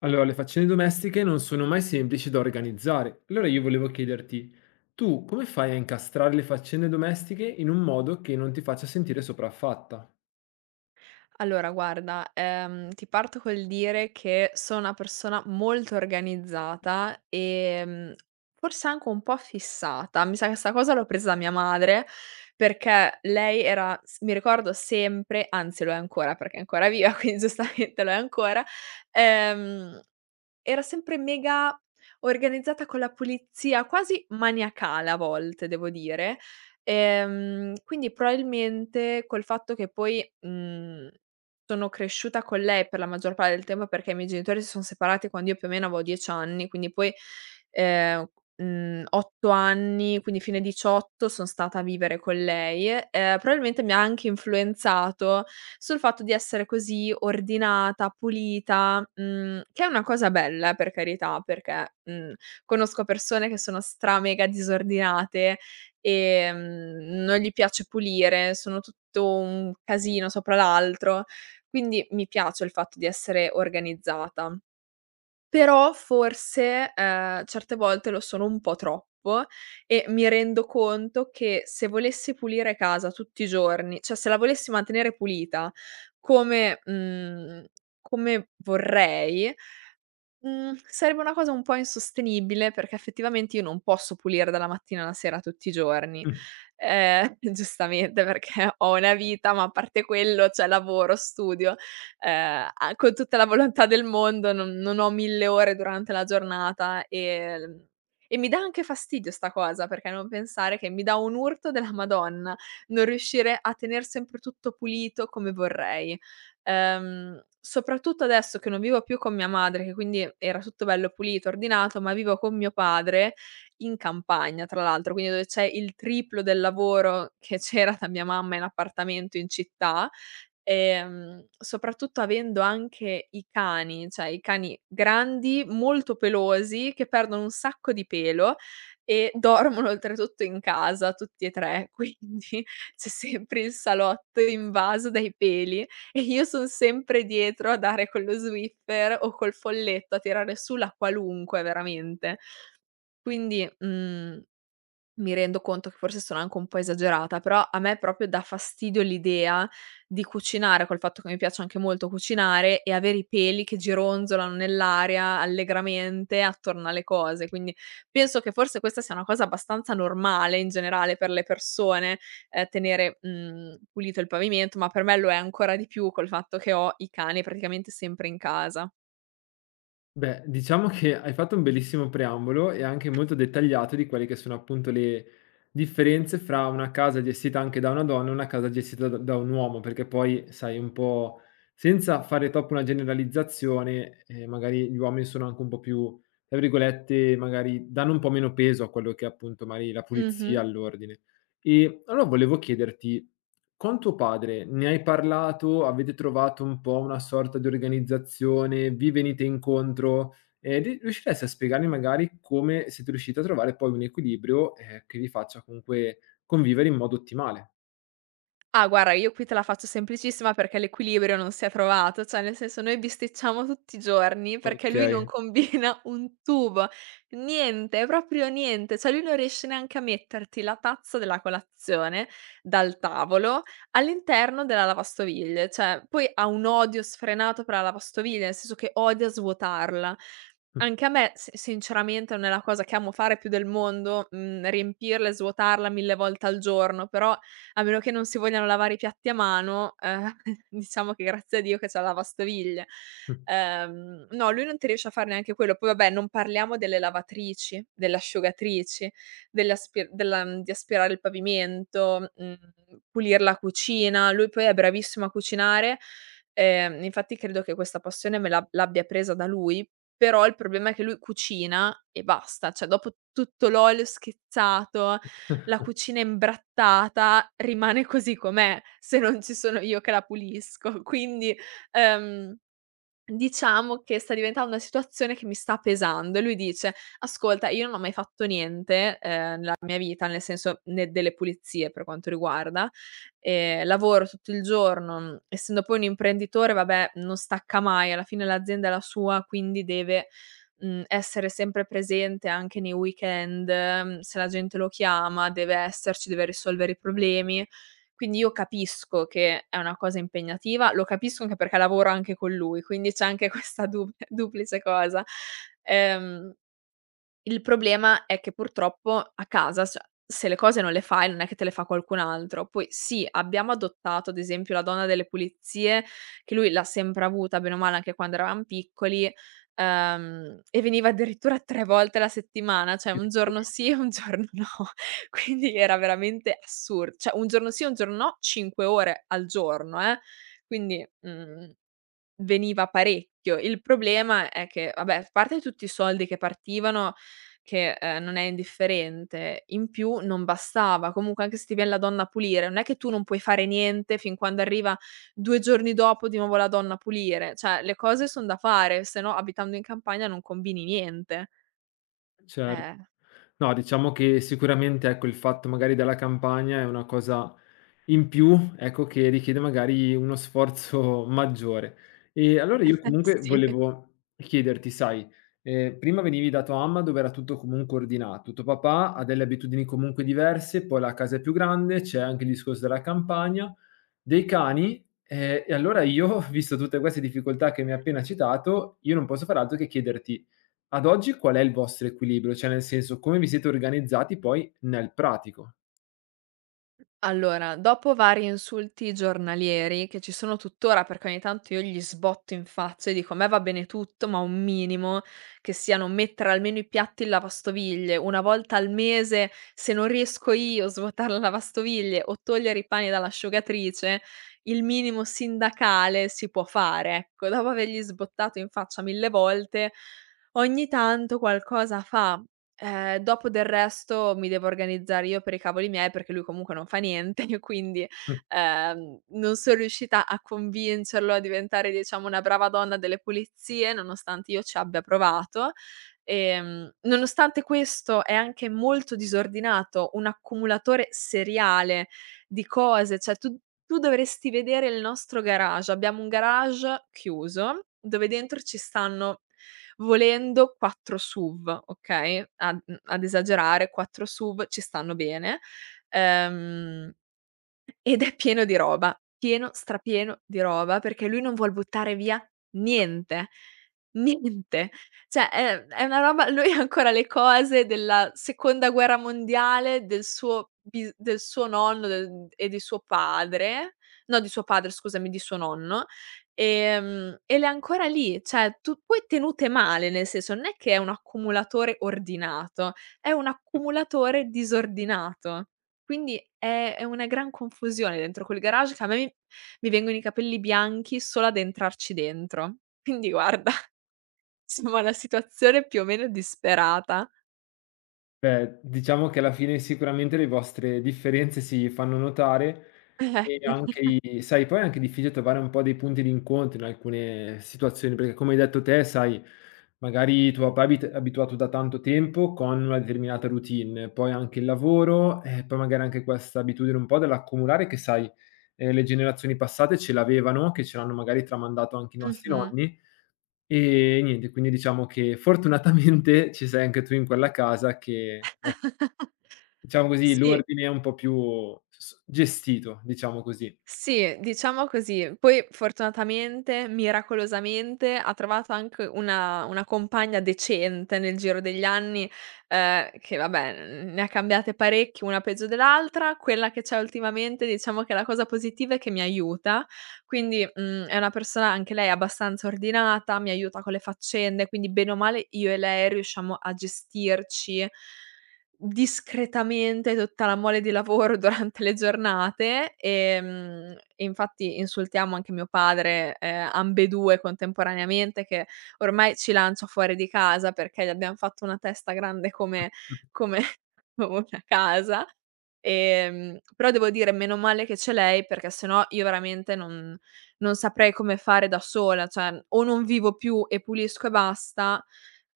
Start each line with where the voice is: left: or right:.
left: Allora, le faccende domestiche non sono mai semplici da organizzare. Allora io volevo chiederti, tu come fai a incastrare le faccende domestiche in un modo che non ti faccia sentire sopraffatta?
right: Allora guarda, ti parto col dire che sono una persona molto organizzata e, forse anche un po' fissata. Mi sa che 'sta cosa l'ho presa da mia madre, perché lei era s mi ricordo sempre, anzi lo è ancora perché è ancora viva, quindi giustamente lo è ancora. ehm Era sempre mega organizzata con la pulizia, quasi maniacale a volte devo dire. Quindi probabilmente col fatto che poi, sono cresciuta con lei per la maggior parte del tempo, perché i miei genitori si sono separati quando io più o meno avevo 10 anni, quindi poi, ehm, 8 anni, quindi fine 18 son stata a vivere con lei, probabilmente mi ha anche influenzato sul fatto di essere così ordinata, pulita, che è una cosa bella, per carità, perché, conosco persone che sono stra mega disordinate, ehm, non gli piace pulire, sono tutto un casino sopra l'altro, quindi mi piace il fatto di essere organizzata. Però forse, certe volte lo sono un po' troppo e mi rendo conto che se volessi pulire casa tutti i giorni, cioè se la volessi mantenere pulita come mhmm, come vorrei, sarebbe una cosa un po' insostenibile, perché effettivamente io non posso pulire dalla mattina alla sera tutti i giorni, giustamente perché ho una vita, ma a parte quello c'è lavoro, studio, a con tutta la volontà del mondo non ho 1000 ore durante la giornata, e mi dà anche fastidio 'sta cosa, perché non pensare che mi dà un urto della Madonna non riuscire a tener sempre tutto pulito come vorrei. Soprattutto adesso che non vivo più con mia madre, che quindi era tutto bello pulito, ordinato, ma vivo con mio padre in campagna, tra l'altro, quindi dove c'è il triplo del lavoro che c'era da mia mamma in appartamento in città. Soprattutto avendo anche i cani, cioè i cani grandi, molto pelosi, che perdono un sacco di pelo e dormono oltretutto in casa tutti e 3, quindi c'è sempre il salotto invaso dai peli. E io son sempre dietro a dare con lo Swiffer o col folletto, a tirare su la qualunque veramente. Quindi, mhmm mi rendo conto che forse sono anche un po' esagerata, però a me proprio dà fastidio l'idea di cucinare, col fatto che mi piace anche molto cucinare, e avere i peli che gironzolano nell'aria allegramente attorno alle cose. Quindi penso che forse questa sia una cosa abbastanza normale in generale per le persone, tenere, pulito il pavimento, ma per me lo è ancora di più col fatto che ho i cani praticamente sempre in casa.
left: Beh, diciamo che hai fatto un bellissimo preambolo e anche molto dettagliato di quelle che sono appunto le differenze fra una casa gestita anche da una donna e una casa gestita da un uomo, perché poi, sai, un po' senza fare troppo una generalizzazione, magari gli uomini sono anche un po' più, tra virgolette, magari danno un po' meno peso a quello che è appunto magari la pulizia,
right: Mh-mh.
left: all'ordine. E allora volevo chiederti, con tuo padre ne hai parlato? Avete trovato un po' una sorta di organizzazione? Vi venite incontro? Ri Riusciresti a spiegarmi magari come siete riusciti a trovare poi un equilibrio, che vi faccia comunque convivere in modo ottimale?
right: Ah guarda, io qui te la faccio semplicissima perché l'equilibrio non si è trovato, cioè nel senso noi bisticciamo tutti i giorni perché lui non
left: Okay.
right: combina un tubo, niente, proprio niente, cioè lui non riesce neanche a metterti la tazza della colazione dal tavolo all'interno della lavastoviglie, cioè poi ha un odio sfrenato per la lavastoviglie, nel senso che odia svuotarla. Anche a me si sinceramente non è la cosa che amo fare più del mondo, riempirla e svuotarla 1000 volte al giorno, però a meno che non si vogliano lavare i piatti a mano, diciamo che grazie a Dio che c'è la lavastoviglie.
left: Mh,
right: No, lui non ti riesce a fare neanche quello. Poi vabbè, non parliamo delle lavatrici, delle asciugatrici, delle aspi della mhmm, di aspirare il pavimento, pulir la cucina. Lui poi è bravissimo a cucinare, infatti credo che questa passione me l'abbia presa da lui, però il problema è che lui cucina e basta, cioè dopo tutto l'olio schizzato la cucina imbrattata rimane così com'è, se non ci sono io che la pulisco. Quindi, ehm diciamo che sta diventando una situazione che mi sta pesando e lui dice: "Ascolta, io non ho mai fatto niente, nella mia vita, nel senso, né delle pulizie, per quanto riguarda, lavoro tutto il giorno, essendo poi un imprenditore, vabbè, non stacca mai, alla fine l'azienda è la sua, quindi deve, essere sempre presente anche nei weekend, se la gente lo chiama deve esserci, deve risolvere i problemi." Quindi io capisco che è una cosa impegnativa, lo capisco anche perché lavoro anche con lui, quindi c'è anche questa du duplice cosa. Ehm il problema è che purtroppo a casa, cioè, se le cose non le fai non è che te le fa qualcun altro. Poi sì, abbiamo adottato ad esempio la donna delle pulizie, che lui l'ha sempre avuta bene o male anche quando eravam piccoli, e veniva addirittura 3 volte alla settimana, cioè un
left: mh.
right: giorno sì e un giorno no. Quindi era veramente assur cioè un giorno sì e un giorno no, 5 ore al giorno, quindi, mhmm veniva parecchio. Il problema è che, vabbè, a parte tutti i soldi che partivano, che, non è indifferente, in più non bastava. Comunque anche se ti vien la donna a pulire, non è che tu non puoi fare niente fin quando arriva 2 giorni dopo di nuovo la donna a pulire. Cioè le cose son da fare, se no abitando in campagna non combini niente.
left: Cer
right: Eh,
left: No, diciamo che sicuramente, ecco, il fatto magari della campagna è una cosa in più, ecco, che richiede magari uno sforzo maggiore. E allora io comunque
right: sì.
left: volevo chiederti, sai, prima venivi da tua mamma dove era tutto comunque ordinato, tuo papà ha delle abitudini comunque diverse, poi la casa è più grande, c'è anche il discorso della campagna, dei cani, e allora io, visto tutte queste difficoltà che mi hai appena citato, io non posso far altro che chiederti: ad oggi qual è il vostro equilibrio? Cioè nel senso, come vi siete organizzati poi nel pratico?
right: Allora, dopo vari insulti giornalieri che ci sono tuttora, perché ogni tanto io gli sbotto in faccia e dico: "A me va bene tutto, ma un minimo, che sia non mettere almeno i piatti in lavastoviglie, una volta al mese, se non riesco io, a svuotare la lavastoviglie o togliere i pani dall'asciugatrice, il minimo sindacale si può fare", ecco. Dopo avergli sbottato in faccia mille volte, ogni tanto qualcosa fa. Dopo del resto mi devo organizzare io per i cavoli miei, perché lui comunque non fa niente, quindi, non son riuscita a convincerlo a diventare, diciamo, una brava donna delle pulizie, nonostante io ci abbia provato. Nonostante questo è anche molto disordinato, un accumulatore seriale di cose, cioè tu dovresti vedere il nostro garage. Abbiamo un garage chiuso, dove dentro ci stanno volendo 4 SUV, okay, ad esagerare 4 SUV ci stanno bene. Ehm Ed è pieno di roba, pieno, strapieno di roba, perché lui non vuol buttare via niente, niente. Cioè è una roba, lui ha ancora le cose della seconda guerra mondiale, del suo bis del suo nonno del e di suo padre, no, di suo padre, scusami, di suo nonno, e le ha ancora lì, cioè tu poi tenute male, nel senso non è che è un accumulatore ordinato, è un accumulatore disordinato. Quindi è una gran confusione dentro quel garage che a me mi vengono i capelli bianchi solo ad entrarci dentro. Quindi guarda, siamo alla situazione più o meno disperata.
left: Beh, diciamo che alla fine sicuramente le vostre differenze si fanno notare
right: Eh.
left: e anche i sai, poi è anche difficile trovare un po' dei punti di incontro in alcune situazioni, perché come hai detto te, sai, magari tuo papà è abituato da tanto tempo con una determinata routine, poi anche il lavoro, e poi magari anche questa abitudine un po' dell'accumulare che, sai, le generazioni passate ce l'avevano, che ce l'hanno magari tramandato anche i nostri
right: Mh-mh.
left: nonni. E niente, quindi diciamo che fortunatamente ci sei anche tu in quella casa che diciamo così,
right: Sì.
left: l'ordine è un po' più s gestito, diciamo così.
right: Sì, diciamo così. Poi fortunatamente, miracolosamente, ha trovato anche una compagna decente nel giro degli anni, che vabbè, n ne ha cambiate parecchie, una peggio dell'altra. Quella che c'è ultimamente, diciamo che la cosa positiva è che mi aiuta, quindi, è una persona anche lei abbastanza ordinata, mi aiuta con le faccende, quindi bene o male io e lei riusciamo a gestirci discretamente tutta la mole di lavoro durante le giornate, e infatti insultiamo anche mio padre, ambedue contemporaneamente, che ormai ci lancia fuori di casa perché gli abbiam fatto una testa grande come una casa. Però devo dire meno male che c'è lei perché sennò io veramente non saprei come fare da sola, cioè o non vivo più e pulisco e basta.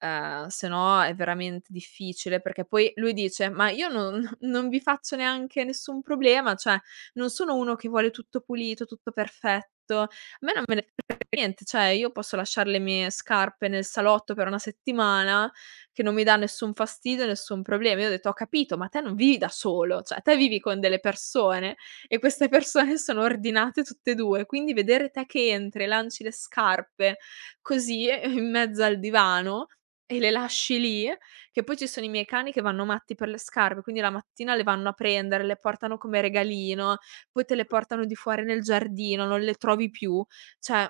right: Se no è veramente difficile, perché poi lui dice: "Ma io non non vi faccio neanche nessun problema, cioè non sono uno che vuole tutto pulito, tutto perfetto. A me non me ne frega niente, cioè io posso lasciar le mie scarpe nel salotto per una settimana, che non mi dà nessun fastidio, nessun problema". Io ho detto: "Ho capito, ma te non vivi da solo, cioè te vivi con delle persone e queste persone sono ordinate tutte e 2, quindi vedere te che entri e lanci le scarpe così, in mezzo al divano e le lasci lì, che poi ci sono i miei cani che vanno matti per le scarpe, quindi la mattina le vanno a prendere, le portano come regalino, poi te le portano di fuori nel giardino, non le trovi più. Cioè,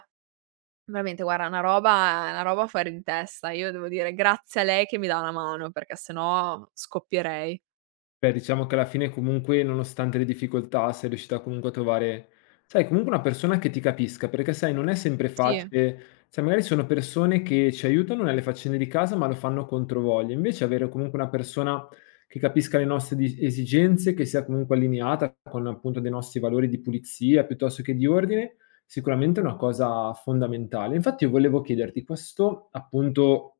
right: veramente guarda, una roba fuori di testa. Io devo dire grazie a lei che mi dà una mano, perché se no scoppierei."
left: Beh, diciamo che alla fine comunque, nonostante le difficoltà, sei riuscita comunque a trovare, sai, comunque una persona che ti capisca, perché sai, non è sempre
right: Sì.
left: facile, sai, magari sono persone che ci aiutano nelle faccende di casa, ma lo fanno controvoglia. Invece avere comunque una persona che capisca le nostre esigenze, che sia comunque allineata con appunto dei nostri valori di pulizia piuttosto che di ordine, sicuramente è una cosa fondamentale. Infatti io volevo chiederti questo appunto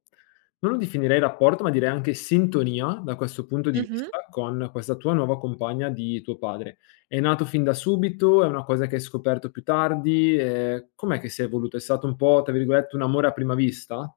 left: non lo definirei rapporto, ma direi anche sintonia, da questo punto di
right: Mh-mh.
left: vista, con questa tua nuova compagna di tuo padre. È nato fin da subito? È una cosa che hai scoperto più tardi? Com'è che si è evoluto? È stato un po', tra virgolette, "un amore a prima vista"?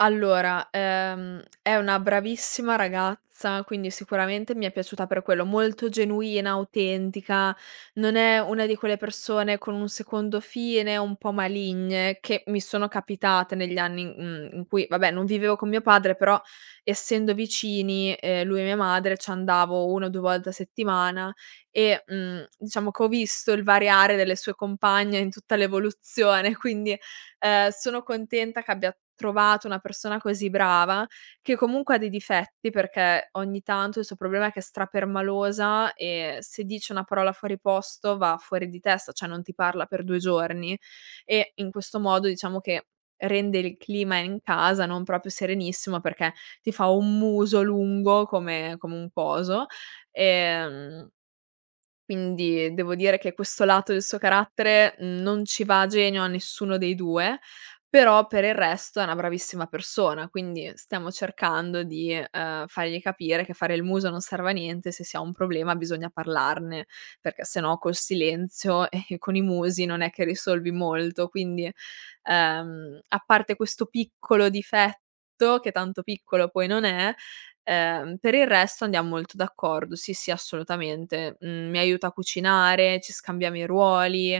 right: Allora, è una bravissima ragazza, quindi sicuramente mi è piaciuta per quello, molto genuina, autentica, non è una di quelle persone con un secondo fine, un po' maligne, che mi sono capitate negli anni in cui, vabbè, non vivevo con mio padre, però essendo vicini, lui e mia madre, ci andavo 1 o 2 volte a settimana e, diciamo che ho visto il variare delle sue compagne in tutta l'evoluzione, quindi. Sono contenta che abbia trovato una persona così brava, che comunque ha dei difetti, perché ogni tanto il suo problema è che è strapermalosa e se dice una parola fuori posto va fuori di testa, cioè non ti parla per 2 giorni e in questo modo diciamo che rende il clima in casa non proprio serenissimo, perché ti fa un muso lungo come un coso, ehm quindi devo dire che questo lato del suo carattere, non ci va a genio a nessuno dei 2, però per il resto è una bravissima persona, quindi stiamo cercando di, fargli capire che fare il muso non serve a niente, se si ha un problema bisogna parlarne, perché se no col silenzio e con i musi non è che risolvi molto. Quindi, a parte questo piccolo difetto, che tanto piccolo poi non è, per il resto andiam molto d'accordo, sì, sì, assolutamente. Mhmm, Mi aiuta a cucinare, ci scambiamo i ruoli,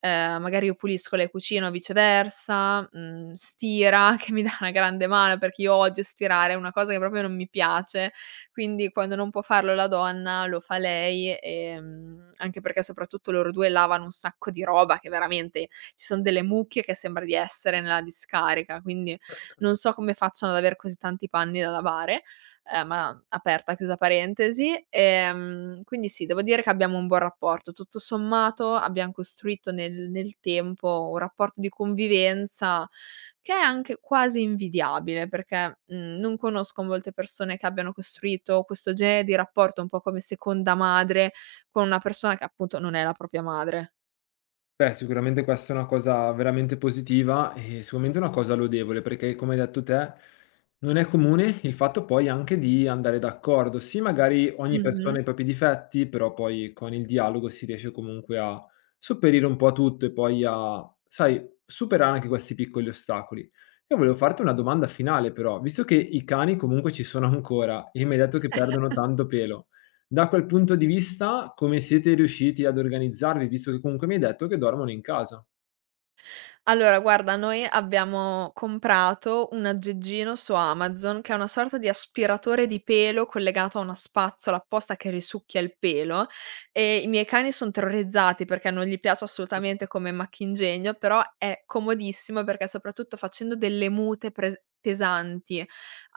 right: magari io pulisco, lei cucina o viceversa, stira che mi dà una grande mano perché io odio stirare, è una cosa che proprio non mi piace, quindi quando non può farlo la donna lo fa lei, anche perché soprattutto loro 2 lavano un sacco di roba che veramente ci son delle mucche che sembra di essere nella discarica, quindi non so come facciano ad aver così tanti panni da lavare. Ma aperta, chiusa parentesi. Quindi sì, devo dire che abbiamo un buon rapporto. Tutto sommato abbiam costruito nel tempo un rapporto di convivenza che è anche quasi invidiabile, perché, non conosco molte persone che abbiano costruito questo genere di rapporto un po' come seconda madre con una persona che appunto non è la propria madre.
left: Beh, sicuramente questa è una cosa veramente positiva e sicuramente una cosa lodevole, perché come hai detto te, non è comune il fatto poi anche di andare d'accordo. Sì, magari ogni persona
right: Mh-mh.
left: ha i propri difetti, però poi con il dialogo si riesce comunque a sopperire un po' a tutto e poi a, sai, superare anche questi piccoli ostacoli. Io volevo farti una domanda finale, però, visto che i cani comunque ci sono ancora e mi hai detto che perdono tanto pelo, da quel punto di vista, come siete riusciti ad organizzarvi, visto che comunque mi hai detto che dormono in casa?
right: Allora guarda, noi abbiamo comprato un aggeggino su Amazon che è una sorta di aspiratore di pelo collegato a una spazzola apposta che risucchia il pelo e i miei cani son terrorizzati perché non gli piace assolutamente come macchinegno, però è comodissimo perché soprattutto facendo delle mute pres pesanti,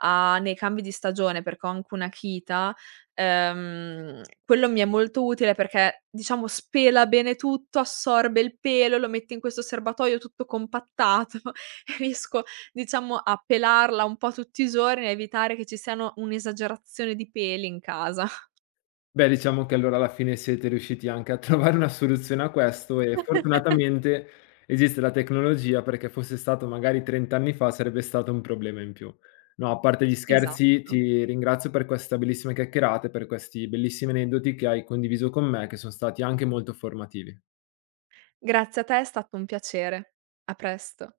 right: a nei cambi di stagione, perché ho anche una cheetah. Quello mi è molto utile perché, diciamo, spela bene tutto, assorbe il pelo, lo mette in questo serbatoio tutto compattato e riesco, diciamo, a pelarla un po' tutti i giorni e evitare che ci siano un'esagerazione di peli in casa.
left: Beh, diciamo che allora alla fine siete riusciti anche a trovare una soluzione a questo e fortunatamente esiste la tecnologia, perché fosse stato magari 30 anni fa sarebbe stato un problema in più. No, a parte gli scherzi,
right: Esatto.
left: ti ringrazio per questa bellissima chiacchierata e per questi bellissimi aneddoti che hai condiviso con me, che sono stati anche molto formativi.
right: Grazie a te, è stato un piacere. A presto.